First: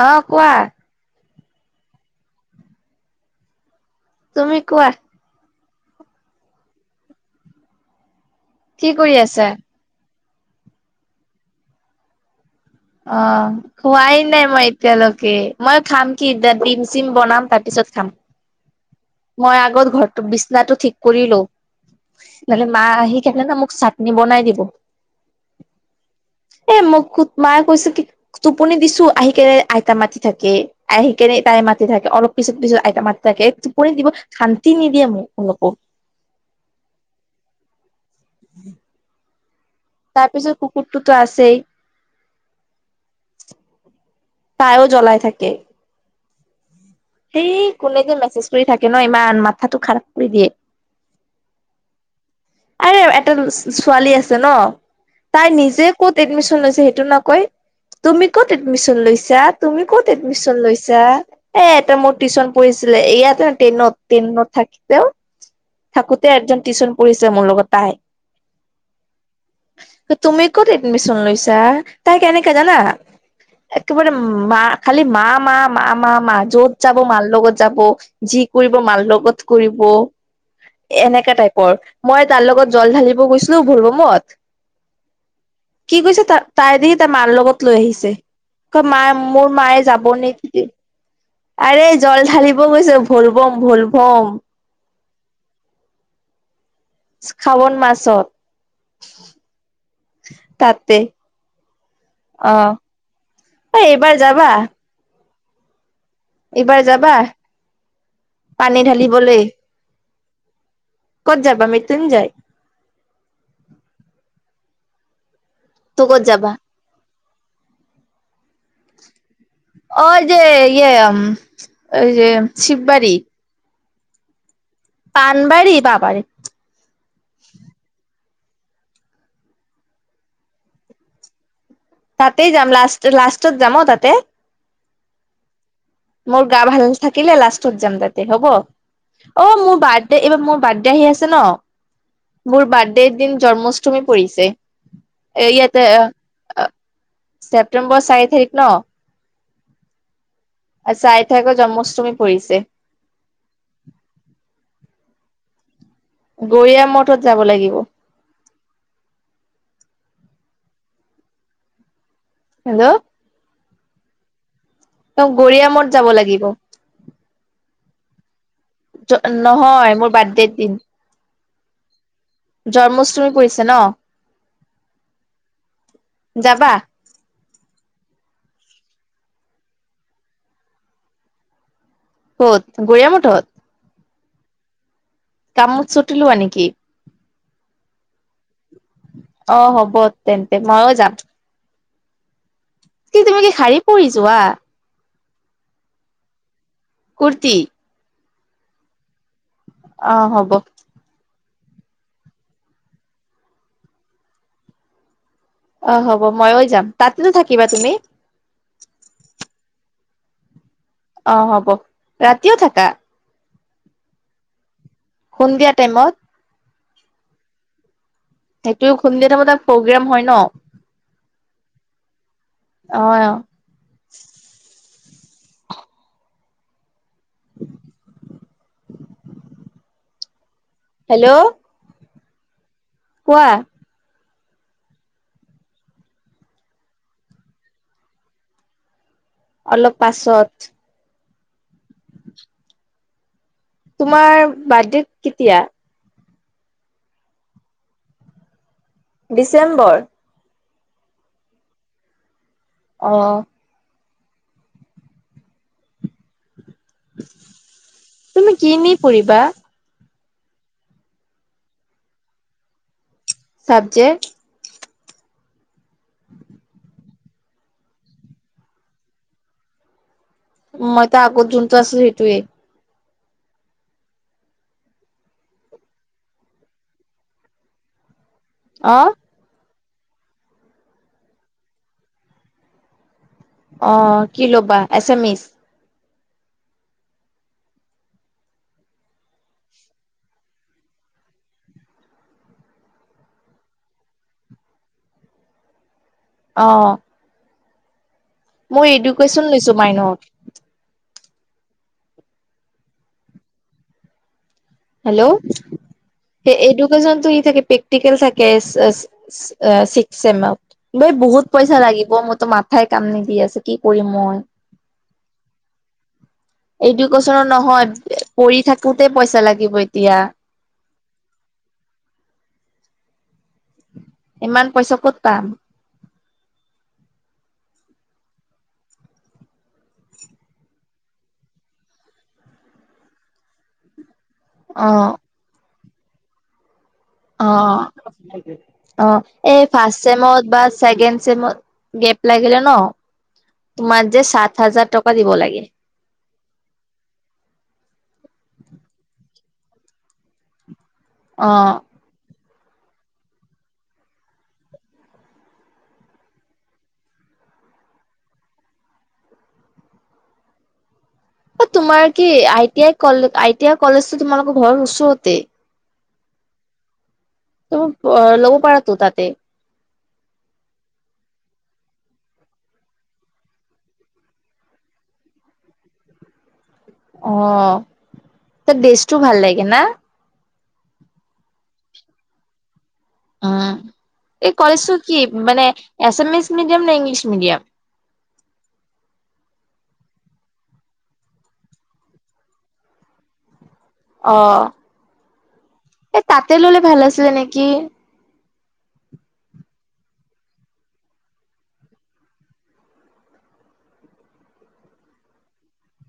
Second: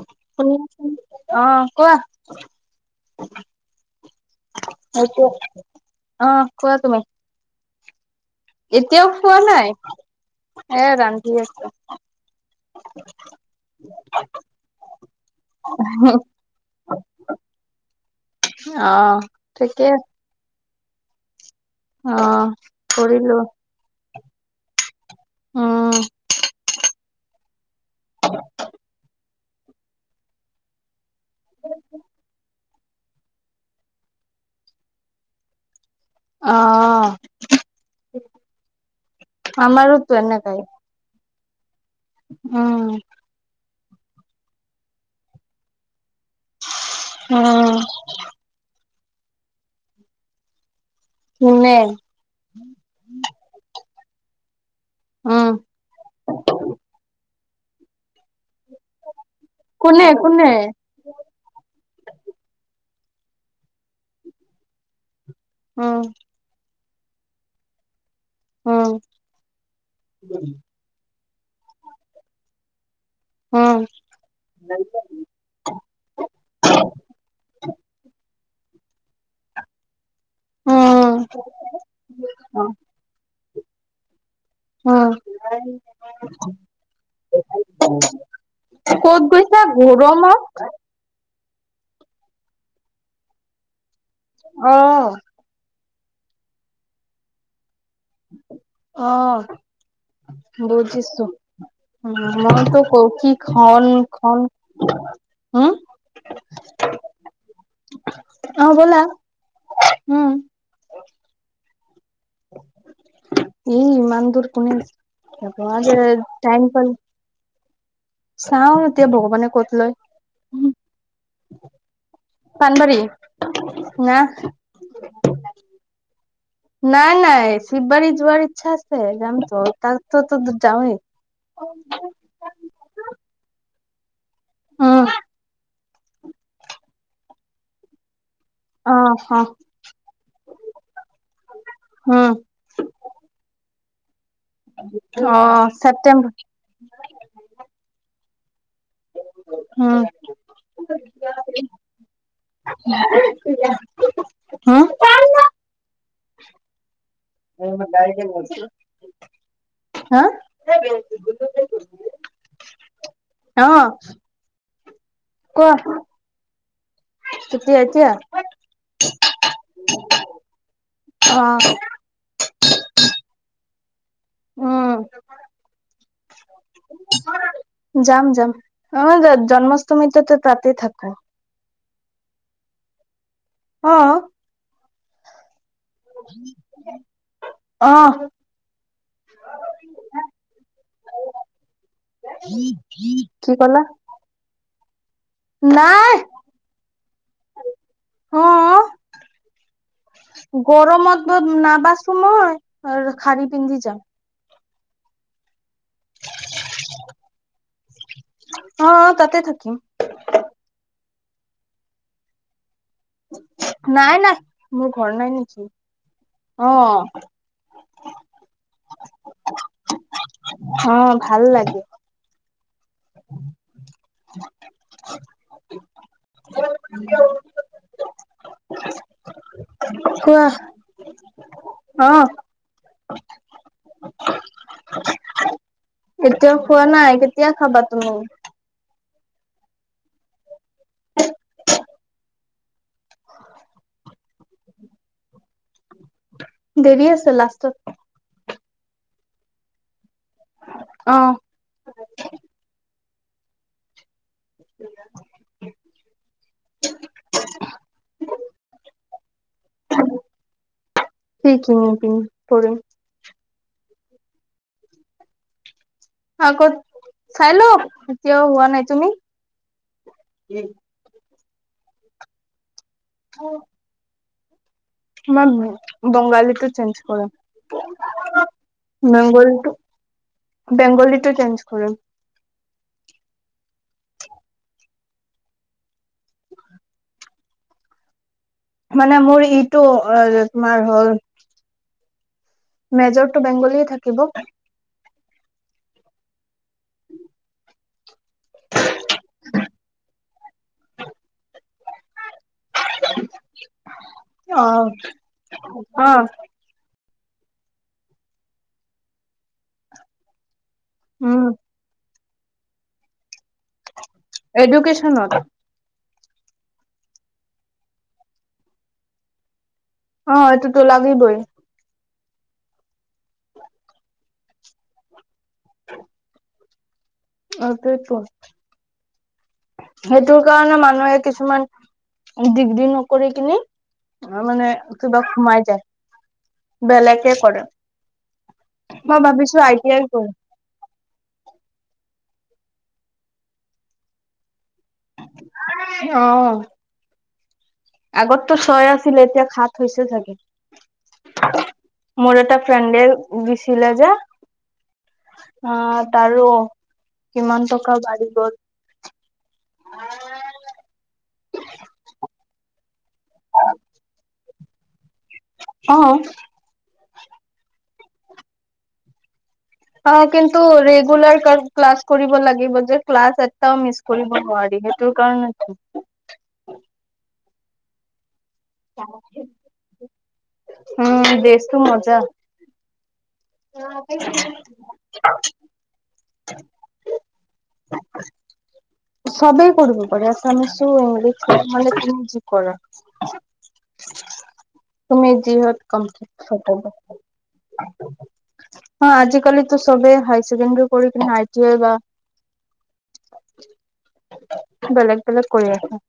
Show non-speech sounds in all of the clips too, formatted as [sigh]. অ কোৱা হেল্ল শুনি আছে নে অ কোৱা তুমি কোৱা সেইটো অ কোৱা তুমি কি এতিয়াও কৰি খোৱা আছা? নাই এ ৰান্ধি আছোঁ। অ খোৱাই নাই মই এতিয়ালৈকে মই খাম কি এতিয়া ডিম চিম বনাম তা পিছত তাঁত খাম। অ মই আগত ঠিকে ঘৰটো বিচনাটো ঠিক কৰিলো অ নহলে মা আহি কৰিলো কেনে ন মোক বনাই দিব উম এ মোক খুত মাত কৈছ কি টোপনি দিছো আহি কে আইতা মাতি থাকে আহি কেনে তাই মাতি থাকে অলপ পিছত পিছত আইতা মাতি থাকে টোপৰি দিব শান্তি নিদিয়ে মোক অলপও অহঁ উম তাৰ পিছত এনেকাই কুকুৰটোতো আছেই উম তাইও জ্বলাই থাকে। সেই উম কোনে যে মেছেজ কৰি থাকে ন ইমান মাথাটো খাৰাপ কৰি দিয়ে কোনে। আৰে এটা ছোৱালী আছে ন উম তাই নিজে ক'ত এডমিশচন লৈছে সেইটো নকয়। তুমি কত এডমিশন লৈছা তুমি ক'ত কোনে কোনে এডমিশন লৈছা এ এটা মোৰ টিউশন ছিল ইয়াতে টেনত টেনত থাকতেও উম থাকোতে একজন টিউচন পঢ়িছে মোৰ লগত উম তুমি ক'ত এডমিচন লৈছ তাই কেনেকে জানা উম। একেবাৰে মাঁ খালি মা মা মা মা য'ত যাব মাঁ লগত যাব যি কৰিব মাল লগত কৰিব উম এনেকা টাইপৰ মই তাৰ লগত জল ঢালিব গৈছিলো ভলভমত উম কি কৈছে তাই দি তাৰ মাৰ লগত লৈ আহিছে মা ক'ত মোৰ গৈছা মায়ে যাব গৰমত নিদিয়ে আৰে জল ঢালিব গৈছে ভল বম ভল আহ খাৱন মাছ অহঁ তাতে বুজিছোঁ [unintelligible] উ অ মইতো কহঁ কি এ খন এইবাৰ খন যাবা উম এইবাৰ যাবা অ পানী ব'লা ঢালিবলে [unintelligible] উম, ক'ত যাবা মৃতুন জয়। এই ইমান দূৰ কোনে যাব, তো ক'ত আৰু যাবা টাইম চাওঁ এতিয়া ভগৱানে ক'ত লয়। অ যে ইয়ে এই যে শিৱবাৰী [unintelligible] ন [unintelligible] পানবাৰী পাবাৰী নাই নাই শিৱৱাৰি যোৱাৰ ইচ্ছা আছে যাম তো তাকো ত যামেই তাতেই যাম লাষ্ট লাষ্টত যাম তাঁতে উম মোৰ গা ভালে থাকিলে লাষ্টত যাম তাতে দে হ'ব অ অ', অ', মোৰ বাৰ্থডে এইবাৰ মোৰ বাৰ্থডে আহি আছে ন উম, মোৰ বাৰ্থডেৰ দিন জন্ম [unintelligible] পৰিছে অ', ইয়াতে ছেপ্টেম্বৰ ছেপ্তেম্বৰ চাৰি তাৰিখ ন হম চাৰি তাৰিখৰ জন্মাষ্টমী পৰিছে হু [unintelligible] গৈয়া মঠত যাব লাগিব হা [unintelligible] হেল্ল [unintelligible] অ ত গৰিয়া কোৱা মদ যাব লাগিব। কেতিয়া, এতিয়া। নহয় মোৰ বাৰ্থডেৰ দিন। অহঁ। জন্মাষ্টমী পৰিছে নহঁ। যাবা উম যাম যাম। অহঁ, জন্মাষ্টমিতো তাঁতে থাকোঁ। কত গোয়ামঠ হত। অ', কামত চুটি লোৱা এনেকেই। অ', অ হ'ব তেন্তে ময়ো যাম। কিন্তু তুমি কি শাৰি ক'লা? পিন্ধি যোৱা। নাই। কুৰ্তি অ অ হ'ব গৰমত। মই নাবাচো মই আৰু খাৰী পিন্ধি যাম। অ হ'ব ময়ো যাম। তাতেতো থাকিবা তুমি? অ তাতে [unintelligible] অ হ'ব ৰাতিও থাকা। নাই নাই মোৰ ঘৰ নাই নেকি। খুন্দিয়া টাইমত অ। সেইটো খুন্দ থাম তটা প্ৰগ্ৰেম হয় ন। অ ভাল লাগে। অহ অ। [unintelligible] হেল্ল' কোৱা অ। কোৱা। এতিয়া খোৱা নাই কেতিয়া খাবা? উম। অলপ পাছত। তোমাৰ বাৰ্থডে কেতিয়া। দেৰি আছে লাষ্টত। ডিচেম্বৰ। অহ। অহঁ। উ [unintelligible] তুমি ক নি ফুৰিবা। কি কিন পিন পৰিম। চাব্জেক্ট। আকৌ চাই ল এতিয়াও হোৱা নাই তুমি। মইটো আগত জুনটো আছিলো সেইটোৱে। অ। ম বঙালীটো চেঞ্জ কৰে অ বেংগলীটো। বেংগলীটো চেঞ্জ কৰে। অ কি ল'বা এচামিচ। মানে মোৰ ইটো তোমাৰ হ'ল। মেজৰটো বেংগলীয়ে থাকিব। অ। মই এডুকেশচন লৈছো মাইনৰ। অ হেল্ল' অ এইডোকেচন। থাকে প্ৰেকটিকেল থাকে চিস্ক চেমত। দ উম বহুত পইচা লাগিব মোৰতো মাথাই কাম নিদি আছিল। এডুকচনত এডুকেশ্বনৰ নহয় পঢ়ি থাকোতে পইচা লাগিব। এতিয়া অ এইটো টো লাগিবই। ইমান পইচা ক'ত পাম। [unintelligible] সেইটোৰ কাৰণে মানুহে কিছুমান ডিগ্ৰী নকৰি কিনি অ মানে অ কিবা সোমাই যায় বেলেগে অ কৰে অ মই ভাবিছো এই আই টি ফাৰ্ষ্ট আই কৰিম চেমত বা ছেকেণ্ড চমত গ লাগিলে ন? তোমাৰ যে সাত হাজাৰ টকা দিব লাগে। অ আগততো চয় আছিলে এতিয়া সাত হৈছে চাগে অ মোৰ এটা ফ্ৰেণ্ডে দিছিলে যে আহ তাৰো কিমান টকা বাঢ়ি গ'ল। [unintelligible] তোমাৰ কি আই টি আই কলে আই টি আই কলেজ তো তোমালোকৰ ঘৰৰ ওচৰতেই অ ত মোক লব পাৰাতো তাতেই অ কিন্তু ৰেগুলাৰ ক্লাছ কৰিব লাগিব যে ক্লাছ এটা মিছ কৰিব নোৱাৰি সেইটো কাৰণ ন। অ ত দেছটো ভাল লাগে না। উম দেছটো মজা। উম এই কলেছো কি মানে। আছামিছ মিডিয়াম নে ইংলিছ মিডিয়াম। সবেই কৰিব পাৰে আছমিছো ইংলিছ তুমি যি কৰা। অ তুমি যি হত ক এই তাতে ললে ভাল আছিলে নেকি [unintelligible] আজিকালিটো চবে হাইৰ চেকেণ্ডাৰী পঢ়ি আই টি আই বা বেলেগ বেলেগ কৰি আছো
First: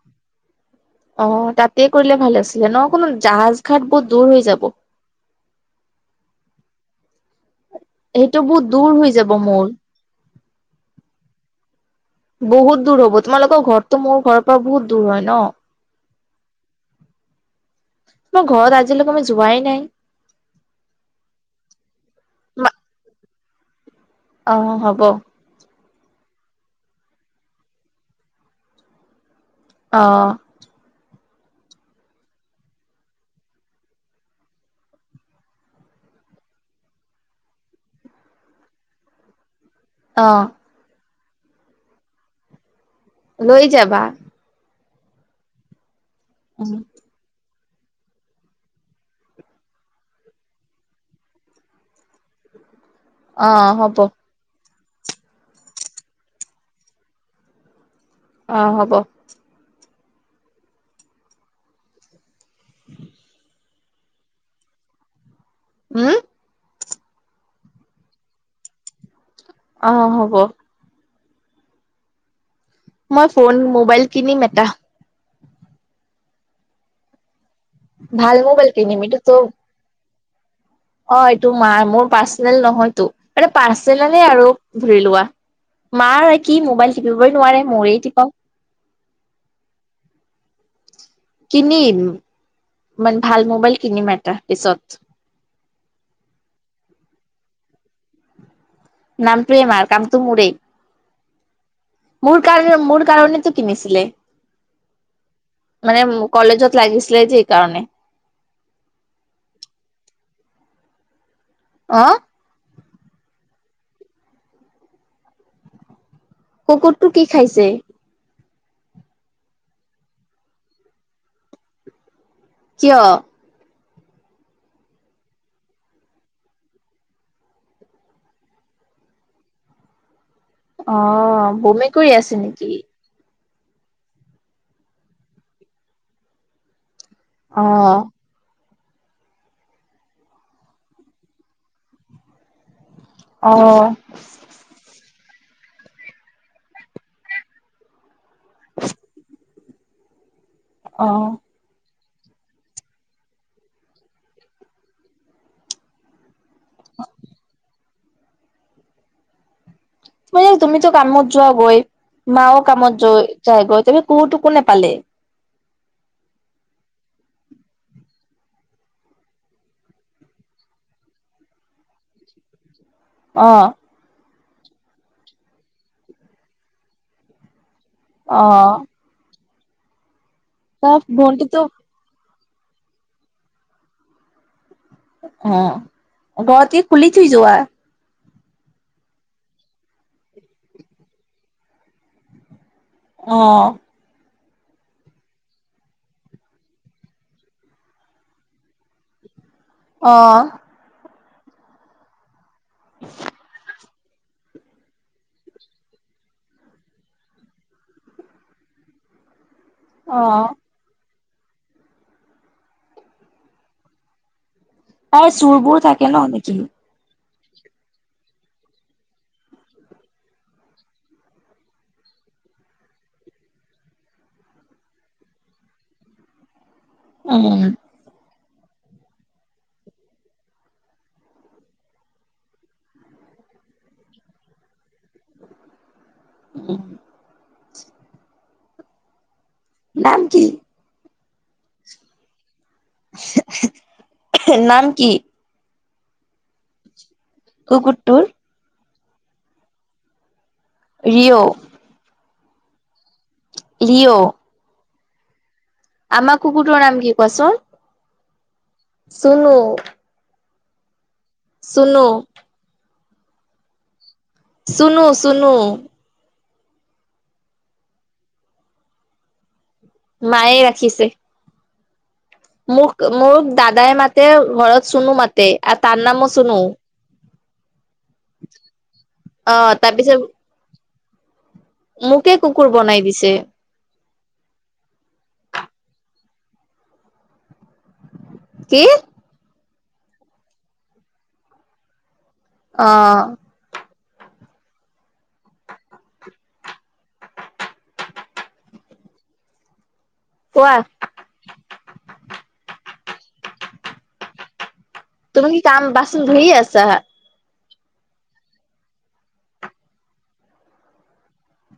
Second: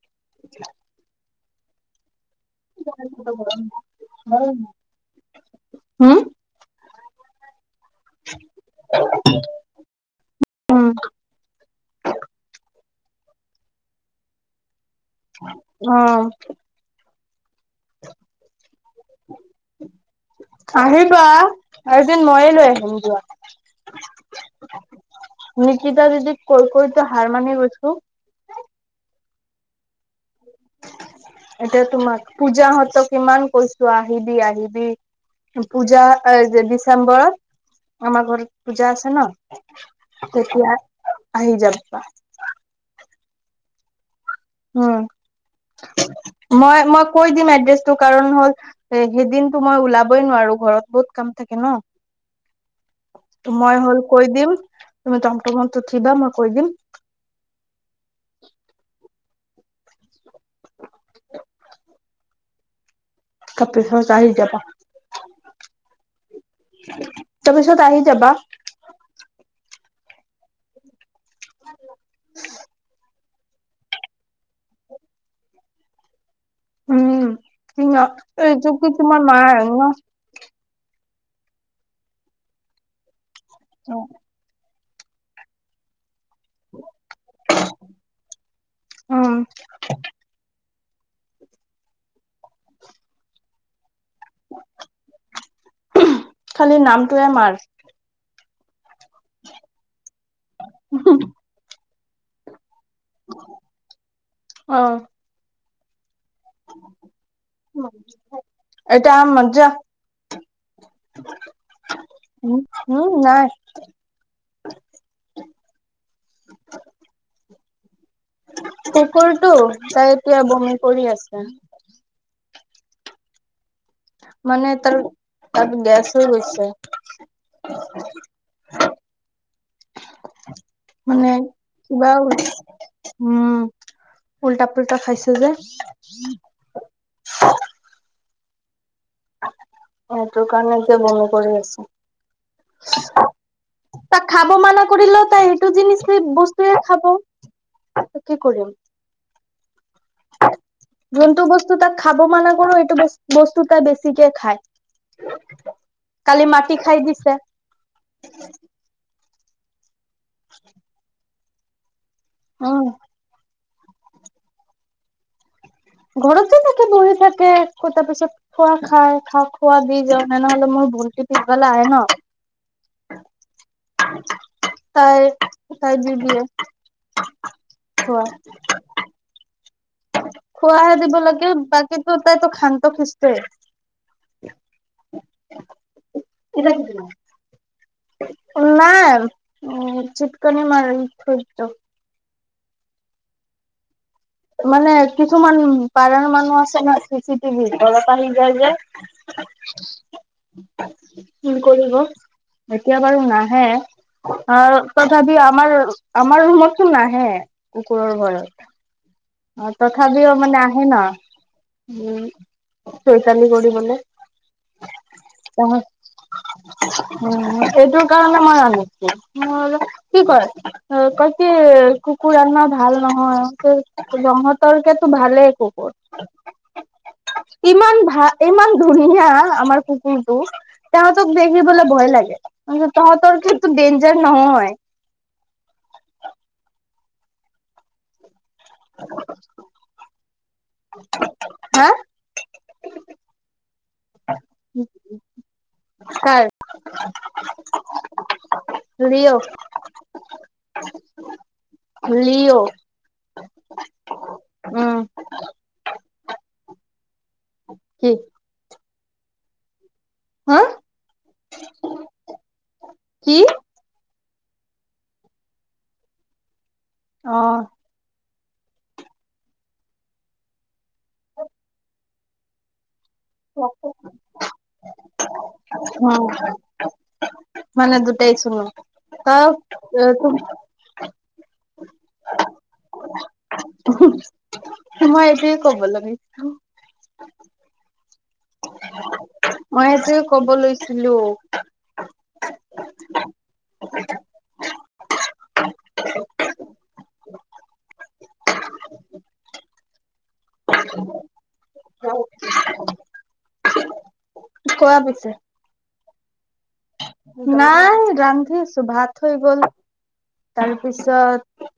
অ তাতে কৰিলে ভাল আছিলে ন কোনো জাহাজ ঘাট বহুত দূৰ হৈ যাব। হম সেইটো বহুত দূৰ হৈ যাব মোৰ। উম বহুত দূৰ হব তোমালোকৰ ঘৰতো মোৰ ঘৰৰ পৰা বহুত দূৰ হয় ন অ তোমাৰ ঘৰত আজিলৈকে যোৱাই নাই। আহিবা এদিন ময়ে লৈ আহিম যোৱা। অ হ'ব নিকিতা দিদি কৈকৈযে হাৰ মানি গৈছো অঁ এতিয়া তোমাক পূজাহঁত কিমান কৈছো আহিবি আহিবি। পূজা যে ডিচেম্বৰতৰত আমাৰ ঘৰতৰত পূজা আছে ন অ তেতিয়া আহি যাবা। লৈ যাবা। উম মই মই কৈ দিম এড্ৰেছ সেইটো কাৰণ হ'ল এ সেই দিনতটো মই ওলাবই নোৱাৰো ঘৰত বহুত কাম থাকে অ ন মই হ'ব হ'ল কৈ দিম। তুমি তম তমত উঠিবা মই কৈ দিম। অ হ'ব তাৰ পিছত আহি যাবা। উম তাৰপিছত আহি যাবা অ হ'ব [unintelligible] মই ফোন মোবাইল কিনিম এটা। উম কি ভাল মোবাইল এইটো কি কিনিম তোমাৰ এইটোতো ম ন অ এইটো মা মোৰ পাৰ্চনেল নহয়তো মানে পাৰ্চনেলে আৰু ধুৰি লোৱা মাৰ কি মোবাইল শিকিবই নোৱাৰে মৱেই টিপো উম কিনিম, মান ভাল মোবাইল কিনি ম তাৰপিছত টুৱেমাৰ নামটোৱে মাৰ কামটো মোৰেই। মোৰ কাৰ মোৰ কাৰণেতো কিনিছিলে। অ মানে কলেজত লাগিছিলে যে এই কাৰণে এটা মজা উম উম নাই কুকুৰটো কি খাইছে? কুকুৰটো তাই এতিয়া বমি কৰি আছে। কিয়? মানে তাৰ ত গেছ হৈ গৈছে। [inaudible] অ মানে বমি কিবা কৰি আছে নেকি উম উল্টা পুল্টা খাইছে যে- অ এইটো কাৰণে কিয় মনে কৰি আছো। অ তাক খাব মানা কৰিলে ত এইটো জিন বস্তুৰে খাব। কি কৰিম অ যোনটো বস্তু তাত খাব মানা কৰো এইটো বস্তু তাই বেছিকে খায় কালি মাটি খাই দিছে। মই তুমিতো কামত যোৱা গৈ মাও উম কামত য যায় গৈ। ত কোটো কোনে পালে ঘৰতে থাকে বহি থাকে তাৰ পিছত খোৱা খাই খা খোৱা দি যাওঁ তেনেহ'লে মই বলতি পবাল আহ ন অহ তাই তাই দি দিয়ে। থোৱা অ [unintelligible] ত খোৱাহে দিব লাগে ভন্টিটো বাকীতো তাইতো শান্ত সৃস্থ‌ই অ ঘৰত কি খুলি থৈ যোৱা। নাই উম চিটকনি মাৰ থৈত অ মানে কিছুমান পাৰাৰ মানুহ আছে ন চি চি টিভিত তলত আহি যায় যে আহ কি কৰিব এতিয়া বাৰু নাহে- অ তথাপি আমাৰ আমাৰ ৰুমত চোন নাহে কুকুৰৰ ঘৰত। অ তথাপি অ মানে আহে ন উম চৈতানি কৰিবলে। তাই চোৰবোৰ থাকে ন নেকি? উম সটোৰ কাৰণে মই আনিছো। মোৰ কি কয় কি, কুকুৰ আনা ভাল নহয়। ৰহতৰকেতো ভালেই কুকুৰ। উম, ইমান ভা ইমান ধুনীয়া আমাৰ কুকুৰটো। তহঁতক দেখিবলৈ ভয় লাগে। কি তহঁতৰ ডেঞ্জাৰ নহয়। উম [unintelligible] [unintelligible] [inaudible] নাম কি? হা নাম কি কাৰ কুকুৰটো লিউ ৰিঅ' লি'অ লিঅ' উম আমা কুকুৰৰ নাম কি কোৱাচোন [inaudible] চুনো হা চুনো কি চুনো চুনো অহ মায়ে ৰাখিছে মোক মোৰ দাদাই মাতে ঘৰত চুনো মাতে আৰু তাৰ অ নামো চুনো মানে দুটাই চুনো ত ত অ' তাৰপিছত [unintelligible] মোকে কুকুৰ বনাই দিছে মই এতোৱেই কব লাগিছিল কি মই এইটোৱে কব লৈছিলো অ কোৱা? তুমি কি কাম বাচন ধুয়ে আছা না ৰান্ধিছোঁ ভাত হৈ গল তাৰপিছত-